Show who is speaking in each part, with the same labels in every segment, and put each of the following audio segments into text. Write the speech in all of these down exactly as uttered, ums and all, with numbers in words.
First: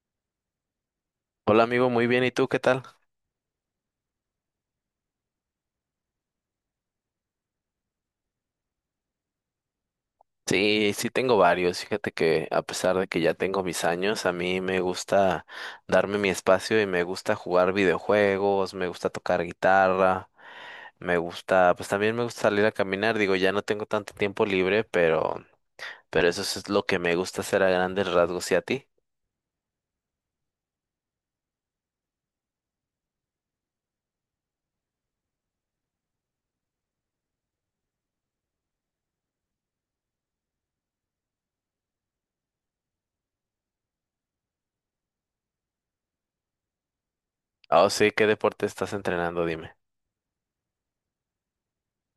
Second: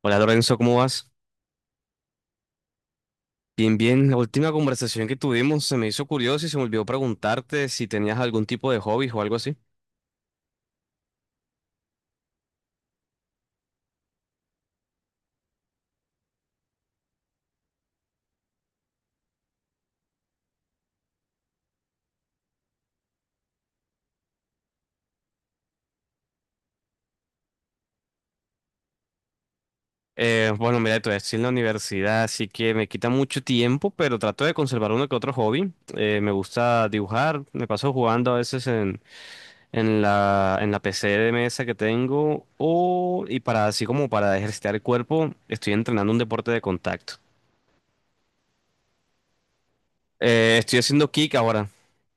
Speaker 1: Hola Lorenzo, ¿cómo vas?
Speaker 2: Hola amigo, muy bien, ¿y tú qué tal?
Speaker 1: Bien, bien. La última conversación que tuvimos se me hizo curioso y se me olvidó preguntarte si tenías algún tipo de hobby o algo así.
Speaker 2: Sí, sí tengo varios. Fíjate que a pesar de que ya tengo mis años, a mí me gusta darme mi espacio y me gusta jugar videojuegos, me gusta tocar guitarra, me gusta, pues también me gusta salir a caminar. Digo, ya no tengo tanto tiempo libre, pero, pero eso es lo que me gusta hacer a grandes rasgos. ¿Y a ti?
Speaker 1: Eh, bueno, mira, todavía estoy en la universidad, así que me quita mucho tiempo, pero trato de conservar uno que otro hobby. Eh, me gusta dibujar, me paso jugando a veces en, en la, en la P C de mesa que tengo, o, y para así como para ejercitar el cuerpo, estoy entrenando un deporte de contacto.
Speaker 2: Oh, sí, ¿qué deporte estás entrenando? Dime.
Speaker 1: Eh, estoy haciendo kick ahora.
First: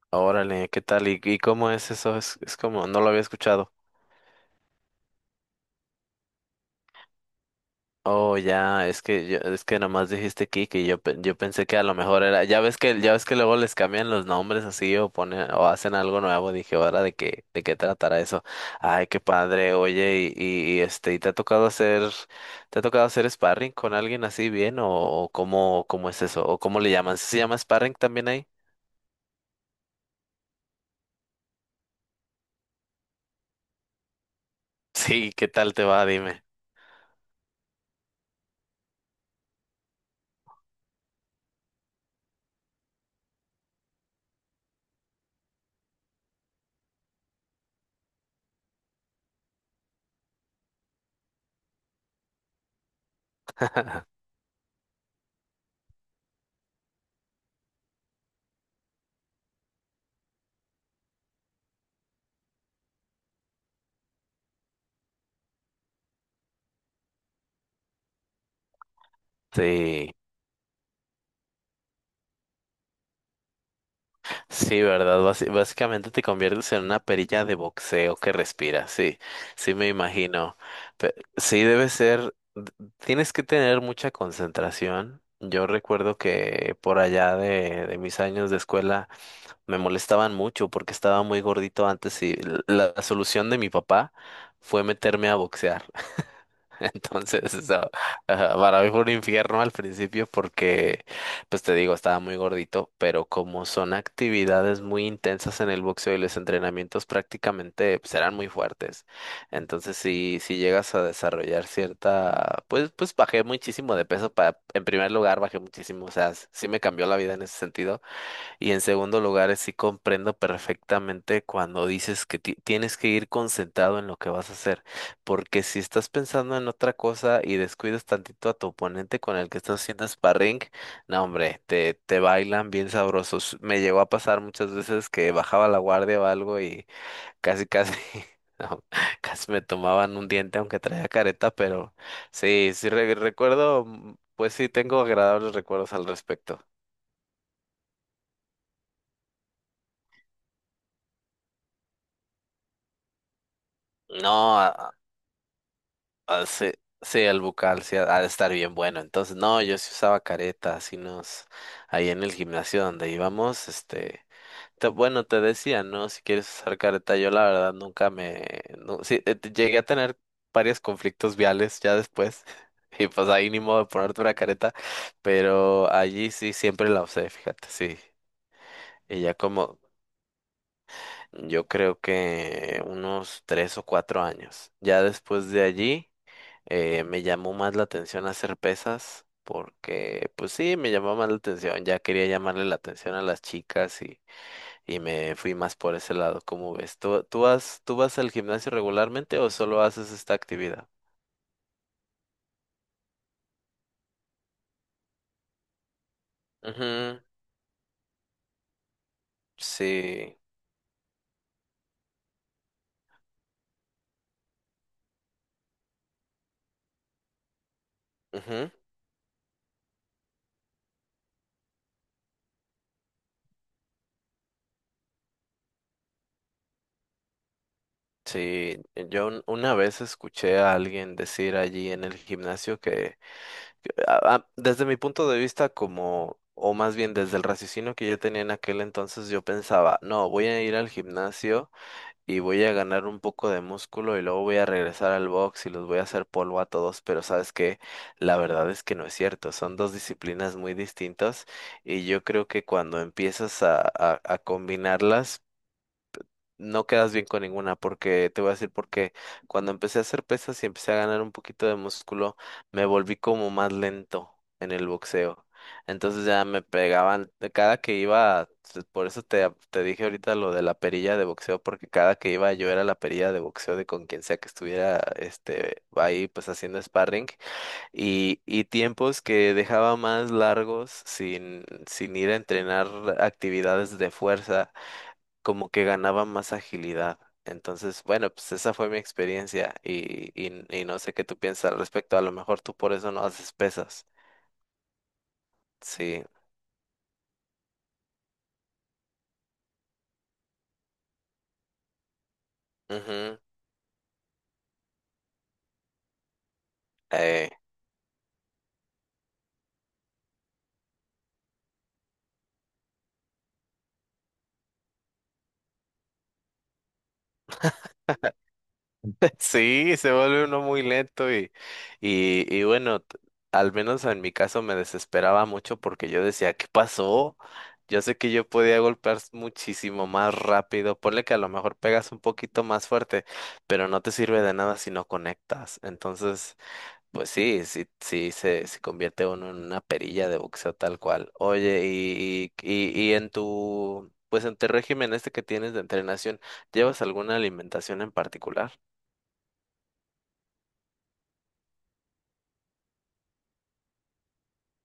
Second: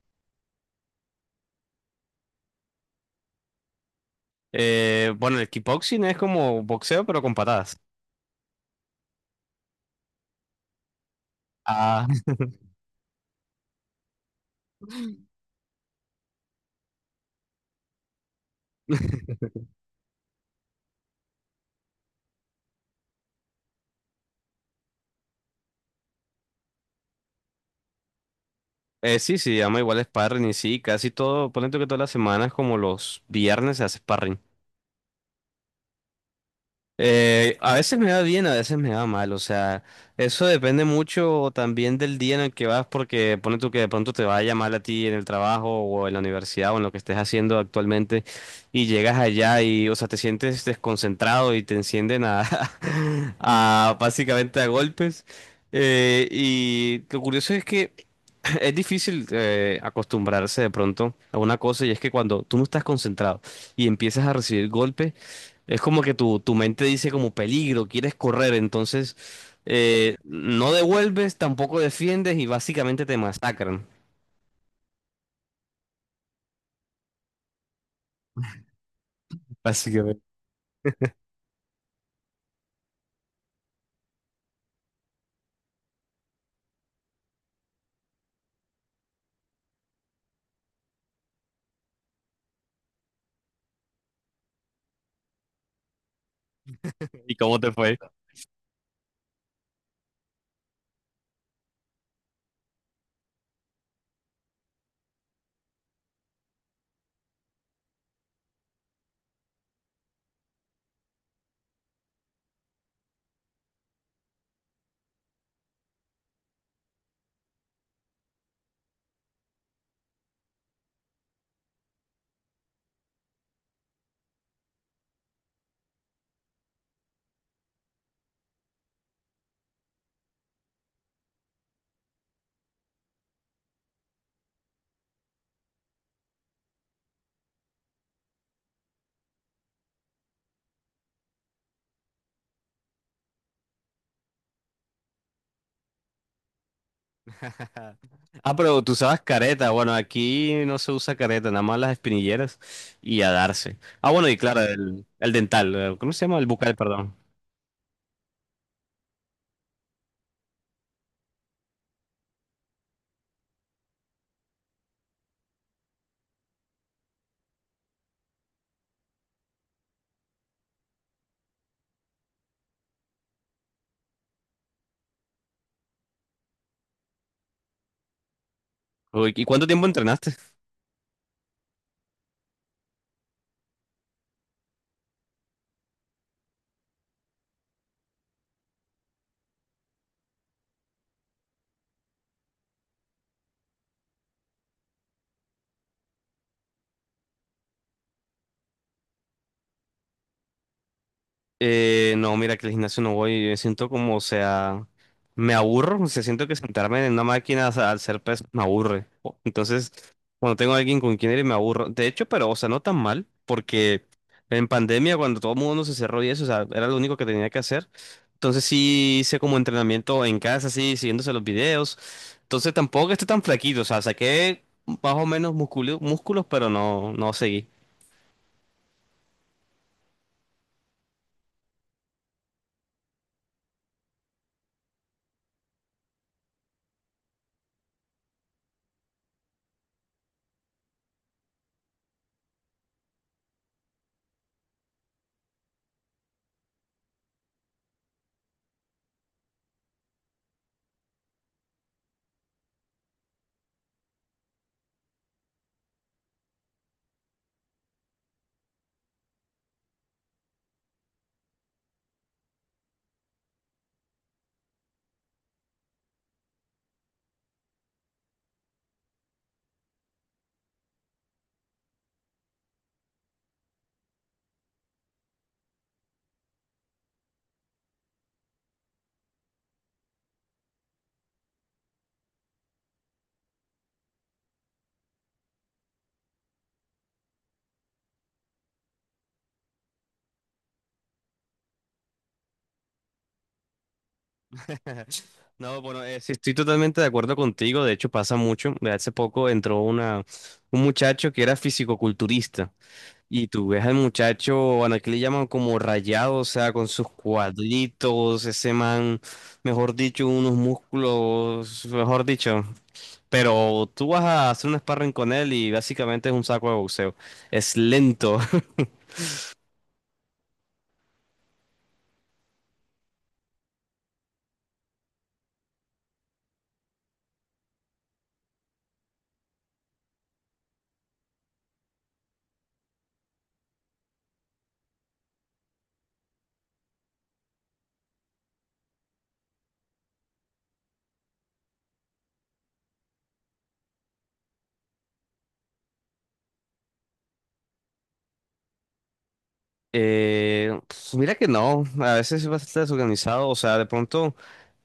Speaker 2: Órale, ¿qué tal? ¿Y, y cómo es eso? Es, es como, no lo había escuchado.
Speaker 1: Eh, bueno, el kickboxing es como boxeo, pero con patadas.
Speaker 2: Oh, ya, es que yo- es que nomás dijiste Kike y yo pe- yo pensé que a lo
Speaker 1: Ah,
Speaker 2: mejor era, ya ves que ya ves que luego les cambian los nombres así o ponen o hacen algo nuevo, dije, ahora de qué de qué tratará eso. Ay, qué padre. Oye, y, y, y, este, ¿y te ha tocado hacer te ha tocado hacer sparring con alguien así bien o, o cómo cómo es eso o cómo le llaman? ¿Sí? ¿Se llama sparring también ahí?
Speaker 1: eh, sí, sí, llama igual sparring y sí, casi todo, ponente que todas las semanas, como los viernes se hace sparring.
Speaker 2: Sí, ¿qué tal te va? Dime.
Speaker 1: Eh, a veces me va bien, a veces me va mal, o sea, eso depende mucho también del día en el que vas, porque pone tú que de pronto te vaya mal a ti en el trabajo o en la universidad o en lo que estés haciendo actualmente y llegas allá y, o sea, te sientes desconcentrado y te encienden a, a básicamente a golpes. Eh, y lo curioso es que es difícil eh, acostumbrarse de pronto a una cosa y es que cuando tú no estás concentrado y empiezas a recibir golpes, es como que tu, tu mente dice como peligro, quieres correr, entonces
Speaker 2: Sí.
Speaker 1: eh, no devuelves, tampoco defiendes y básicamente te masacran.
Speaker 2: Sí, ¿verdad? Basi- básicamente te conviertes en una perilla de boxeo que respira, sí, sí me
Speaker 1: Básicamente.
Speaker 2: imagino. Pe- sí, debe ser, d- tienes que tener mucha concentración. Yo recuerdo que por allá de, de mis años de escuela me molestaban mucho porque estaba muy gordito antes y l- la solución de mi papá fue meterme a boxear.
Speaker 1: ¿Y
Speaker 2: Entonces,
Speaker 1: cómo te
Speaker 2: eso,
Speaker 1: fue?
Speaker 2: ajá, para mí fue un infierno al principio porque, pues te digo, estaba muy gordito, pero como son actividades muy intensas en el boxeo y los entrenamientos prácticamente pues, eran muy fuertes. Entonces, si, si llegas a desarrollar cierta, pues, pues bajé muchísimo de peso para, en primer lugar, bajé muchísimo, o sea, s- sí me cambió la vida en ese sentido. Y en segundo lugar, sí comprendo perfectamente cuando dices que ti- tienes que ir concentrado en lo que vas a hacer, porque si estás pensando en otra cosa y descuidas tantito a tu oponente con el que estás haciendo sparring, no hombre, te, te bailan bien sabrosos. Me llegó a pasar muchas veces que bajaba la guardia o algo y casi, casi, no, casi me tomaban un diente aunque traía careta, pero sí, sí re- recuerdo, mm, pues sí, tengo agradables recuerdos al respecto.
Speaker 1: Ah, pero tú usabas careta. Bueno, aquí no se usa careta, nada más las espinilleras y a darse. Ah, bueno, y claro,
Speaker 2: No,
Speaker 1: el, el dental. eh, ¿Cómo se llama? El
Speaker 2: ah, sí,
Speaker 1: bucal, perdón.
Speaker 2: sí, el bucal, sí, ha ha de estar bien bueno. Entonces, no, yo sí usaba careta, así nos, ahí en el gimnasio donde íbamos, este, te- bueno, te decía, ¿no? Si quieres usar careta, yo la verdad nunca me, no, sí, eh, te- llegué a tener varios conflictos viales ya después, y pues ahí ni modo de ponerte una careta, pero allí sí siempre la usé, fíjate, sí. Y
Speaker 1: Uy,
Speaker 2: ya
Speaker 1: ¿y cuánto
Speaker 2: como,
Speaker 1: tiempo entrenaste?
Speaker 2: yo creo que unos tres o cuatro años. Ya después de allí. Eh, me llamó más la atención hacer pesas porque, pues sí, me llamó más la atención. Ya quería llamarle la atención a las chicas y, y me fui más por ese lado. ¿Cómo ves? ¿Tú, tú vas, tú vas al gimnasio regularmente o solo haces esta actividad?
Speaker 1: Eh, no, mira que el gimnasio no voy, yo siento como, o sea, me aburro, o sea, siento que sentarme en
Speaker 2: Ujú,
Speaker 1: una máquina o sea, al ser pez me aburre. O- Entonces,
Speaker 2: sí,
Speaker 1: cuando tengo a alguien con quien ir me aburro. De hecho, pero, o sea, no tan mal, porque en pandemia cuando todo el mundo se cerró y eso, o sea, era lo único que tenía que hacer. Entonces
Speaker 2: ujú,
Speaker 1: sí hice como entrenamiento en casa, así, siguiéndose los videos. Entonces tampoco estoy tan flaquito, o sea, saqué más o menos músculo- músculos, pero no, no seguí.
Speaker 2: sí. Yo un- una vez escuché a alguien decir allí en el gimnasio que, que, a- a- desde mi punto de vista, como, o más bien desde el raciocinio que yo tenía en aquel entonces, yo pensaba, no, voy a ir al gimnasio y voy a ganar un poco de músculo y luego voy a regresar al box y los voy a hacer polvo a todos, pero sabes que la verdad es que no es cierto, son dos disciplinas muy distintas y yo creo que cuando empiezas a, a, a combinarlas, no quedas bien con ninguna, porque te voy a decir porque cuando empecé a hacer pesas y empecé a ganar un poquito de músculo, me volví como más lento en el boxeo. Entonces ya me pegaban, de cada que iba, t- por eso te, te dije ahorita lo de la perilla de boxeo, porque cada que iba yo era la perilla de boxeo de con quien sea que estuviera este ahí pues haciendo sparring y, y tiempos que dejaba más largos sin, sin ir a entrenar actividades de fuerza como que ganaba más agilidad. Entonces, bueno, pues esa fue mi experiencia y, y, y no sé qué tú piensas al respecto. A lo mejor tú por eso no haces pesas.
Speaker 1: No, bueno, eh,
Speaker 2: Sí.
Speaker 1: sí, estoy totalmente de acuerdo contigo. De hecho, pasa mucho. De Hace poco entró una, un muchacho que era fisicoculturista.
Speaker 2: Ujú,
Speaker 1: Y tú ves al muchacho, bueno, aquí le llaman como rayado, o sea, con sus
Speaker 2: eh,
Speaker 1: cuadritos, ese man, mejor dicho, unos músculos, mejor dicho. Pero tú vas a hacer un sparring con él y básicamente es un saco de boxeo. Es lento.
Speaker 2: sí, se vuelve uno muy lento y, y, y bueno, t- al menos en mi caso me desesperaba mucho porque yo decía, ¿qué pasó? Yo sé que yo podía golpear s- muchísimo más rápido. Ponle que a lo mejor pegas un poquito más fuerte, pero no te sirve de nada si no conectas. Entonces. Pues sí, sí, sí se, se convierte uno en una perilla de boxeo tal cual. Oye, y, y, y en tu, pues en tu régimen este que tienes de entrenación, ¿llevas alguna alimentación en particular?
Speaker 1: Eh, pues, mira que no, a veces es bastante desorganizado, o sea, de pronto,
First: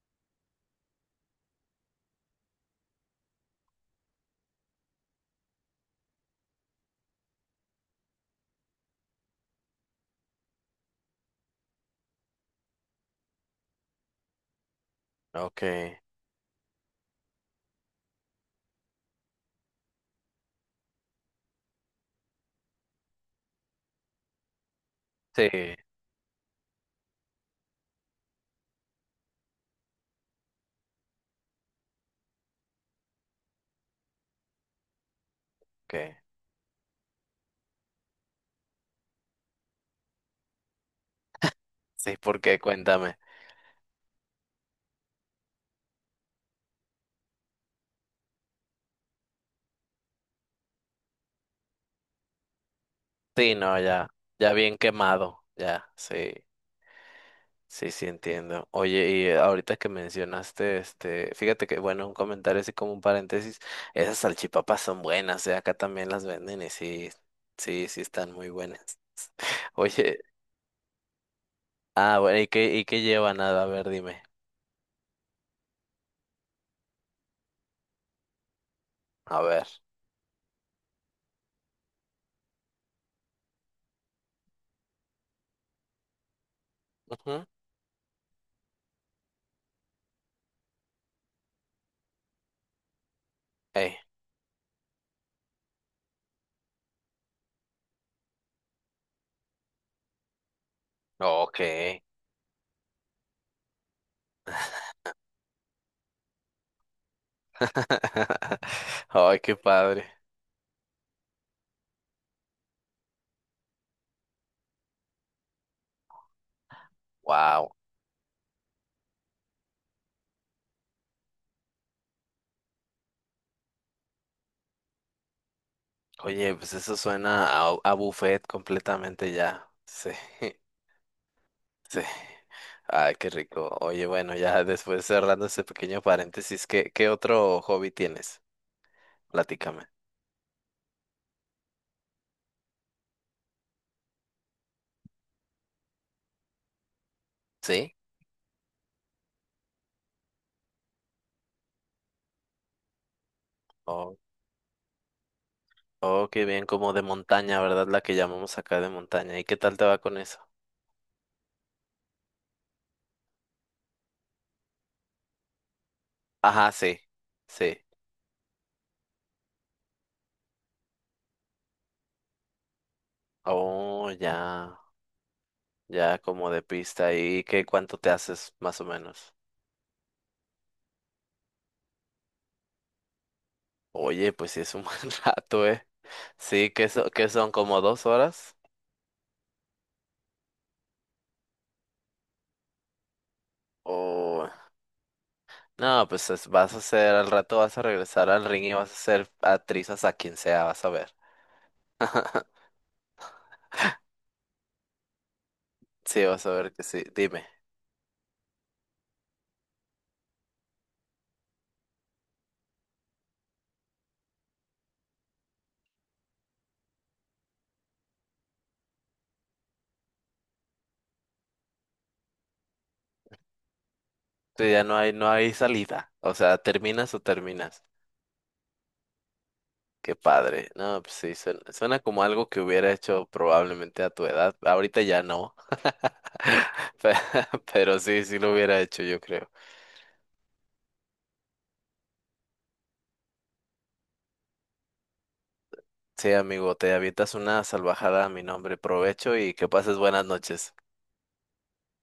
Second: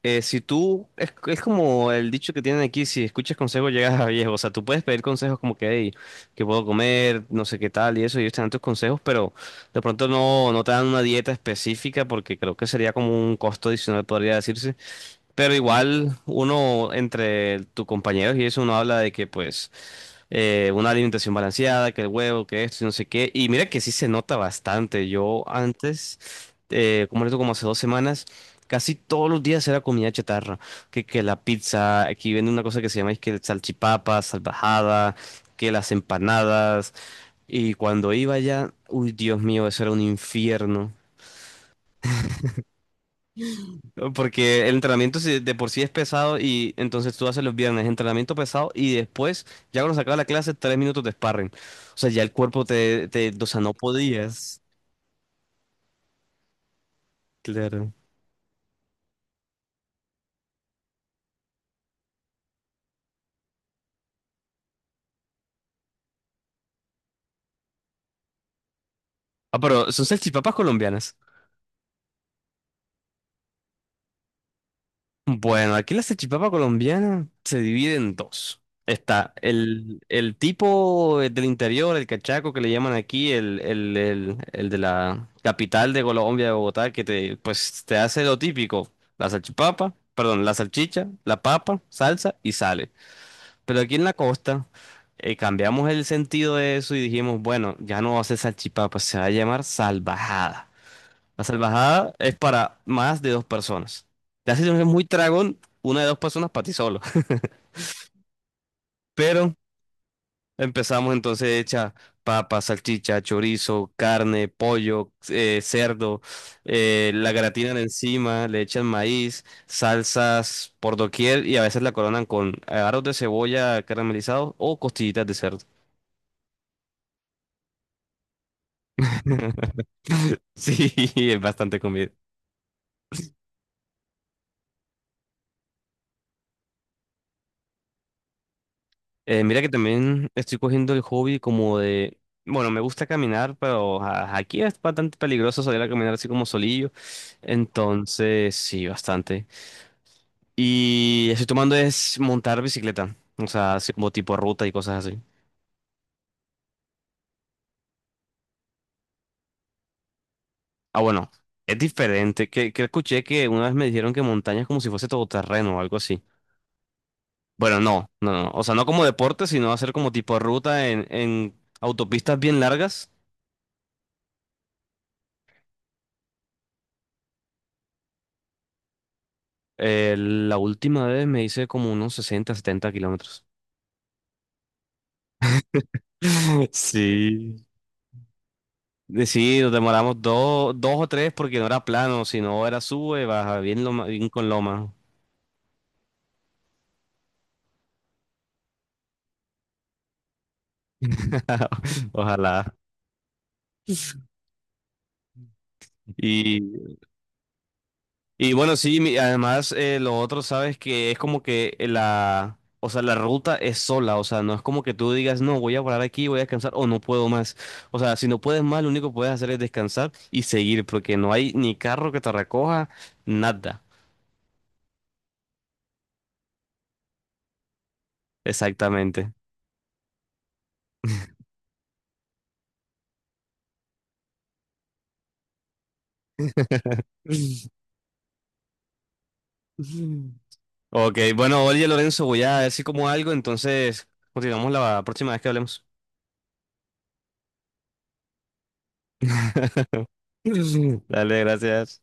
Speaker 1: eh, si tú, es, es como el dicho que tienen aquí, si escuchas consejos llegas a viejo, o sea, tú puedes pedir consejos como que, hey, que puedo comer, no sé qué tal y eso, y ellos te dan tus consejos, pero de pronto no, no te dan una dieta específica porque creo que sería como un costo adicional, podría decirse. Pero
Speaker 2: Okay,
Speaker 1: igual uno entre tus compañeros y eso uno habla de que pues eh, una alimentación balanceada, que el huevo, que esto y no sé qué. Y mira que sí se nota bastante. Yo
Speaker 2: sí,
Speaker 1: antes, eh, como esto como hace dos semanas, casi todos los días era comida chatarra. Que, que la pizza, aquí vende una cosa que se llama es que el salchipapa, salvajada, que las
Speaker 2: okay,
Speaker 1: empanadas. Y cuando iba allá, uy Dios mío, eso era un infierno.
Speaker 2: sí, porque cuéntame.
Speaker 1: ¿No? Porque el entrenamiento sí- de por sí es pesado y entonces tú haces los viernes entrenamiento pesado y después, ya cuando se acaba la clase, tres minutos de sparring. O sea, ya el cuerpo te, te, o
Speaker 2: Sí,
Speaker 1: sea, no
Speaker 2: no, ya, ya
Speaker 1: podías.
Speaker 2: bien quemado, ya, sí. Sí,
Speaker 1: Claro.
Speaker 2: sí, entiendo. Oye, y eh, ahorita que mencionaste, este, fíjate que, bueno, un comentario así como un paréntesis, esas salchipapas son buenas, eh, acá también las venden y sí, sí, sí están muy buenas.
Speaker 1: Ah, pero son
Speaker 2: Oye,
Speaker 1: salchipapas colombianas.
Speaker 2: ah, bueno, ¿y qué, y qué lleva nada? A ver, dime.
Speaker 1: Bueno, aquí la salchipapa colombiana se divide en dos. Está
Speaker 2: A ver.
Speaker 1: el, el tipo del interior, el cachaco que le llaman aquí, el, el, el, el de la capital de Colombia, de Bogotá, que te,
Speaker 2: Ujú.
Speaker 1: pues, te hace lo típico, la salchipapa, perdón, la salchicha, la papa, salsa y sale. Pero aquí
Speaker 2: Ey,
Speaker 1: en la costa eh, cambiamos el sentido de eso y dijimos, bueno, ya no va a ser salchipapa, se va a llamar salvajada. La
Speaker 2: ok.
Speaker 1: salvajada es para más de dos personas. La situación es muy tragón, una de dos personas para ti solo.
Speaker 2: Ay,
Speaker 1: Pero
Speaker 2: qué padre.
Speaker 1: empezamos entonces hecha papa, salchicha, chorizo, carne, pollo, eh, cerdo, eh, la
Speaker 2: Wow.
Speaker 1: gratinan encima, le echan maíz, salsas por doquier y a veces la coronan con aros de cebolla caramelizados o costillitas de cerdo.
Speaker 2: Oye, pues eso suena a, a buffet completamente ya. Sí.
Speaker 1: Sí, es bastante
Speaker 2: Sí.
Speaker 1: comida.
Speaker 2: Ay, qué rico. Oye, bueno, ya después cerrando ese pequeño paréntesis, ¿qué, qué otro hobby tienes?
Speaker 1: Eh, mira que
Speaker 2: Platícame.
Speaker 1: también estoy cogiendo el hobby como de, bueno, me gusta caminar, pero a- aquí es bastante peligroso salir a caminar así como solillo.
Speaker 2: ¿Sí?
Speaker 1: Entonces, sí, bastante. Y estoy tomando es montar bicicleta, o sea, así como
Speaker 2: Oh,
Speaker 1: tipo ruta y cosas así.
Speaker 2: oh, qué bien, como de montaña, ¿verdad? La que llamamos acá de montaña. ¿Y qué tal te va con eso?
Speaker 1: Ah, bueno, es diferente. Que, que escuché que una vez me dijeron que montaña es como si fuese todoterreno o algo así.
Speaker 2: Ajá, sí, sí.
Speaker 1: Bueno, no, no, no. O sea, no como deporte, sino hacer como tipo ruta en, en autopistas bien largas.
Speaker 2: Oh, ya, ya como de pista. ¿Y qué cuánto te haces más o menos?
Speaker 1: Eh, la última vez me hice como unos sesenta setenta kilómetros.
Speaker 2: Oye, pues sí es un buen rato, ¿eh? Sí, que son, que son
Speaker 1: Sí.
Speaker 2: como dos horas.
Speaker 1: Eh, Sí, nos demoramos dos, dos o tres porque no era plano, sino era sube, baja, bien, loma- bien con
Speaker 2: Oh.
Speaker 1: loma.
Speaker 2: No, pues es- vas a hacer, al rato vas a regresar al ring y vas a ser actriz hasta quien sea, vas a ver.
Speaker 1: Ojalá.
Speaker 2: Sí, vas a
Speaker 1: Y
Speaker 2: ver que sí. Dime,
Speaker 1: Y bueno, sí, mi- además eh, lo otro, sabes que es como que la, o sea, la ruta es sola, o sea, no es como que tú digas, no, voy a parar aquí, voy a descansar o no puedo más. O sea, si no puedes más, lo único que puedes hacer es descansar y seguir, porque no hay ni carro que te recoja, nada.
Speaker 2: tú ya no hay, no hay salida. O sea, terminas o terminas.
Speaker 1: Exactamente.
Speaker 2: Qué padre. No, pues sí, suena, suena como algo que hubiera hecho probablemente a tu edad. Ahorita ya no. Pe- Pero sí, sí lo hubiera hecho, yo creo.
Speaker 1: Ok, bueno, oye Lorenzo, voy a ver si como algo, entonces continuamos la próxima vez que hablemos.
Speaker 2: Sí, amigo, te avientas una salvajada a mi nombre. Provecho y que pases buenas noches.
Speaker 1: Dale, gracias.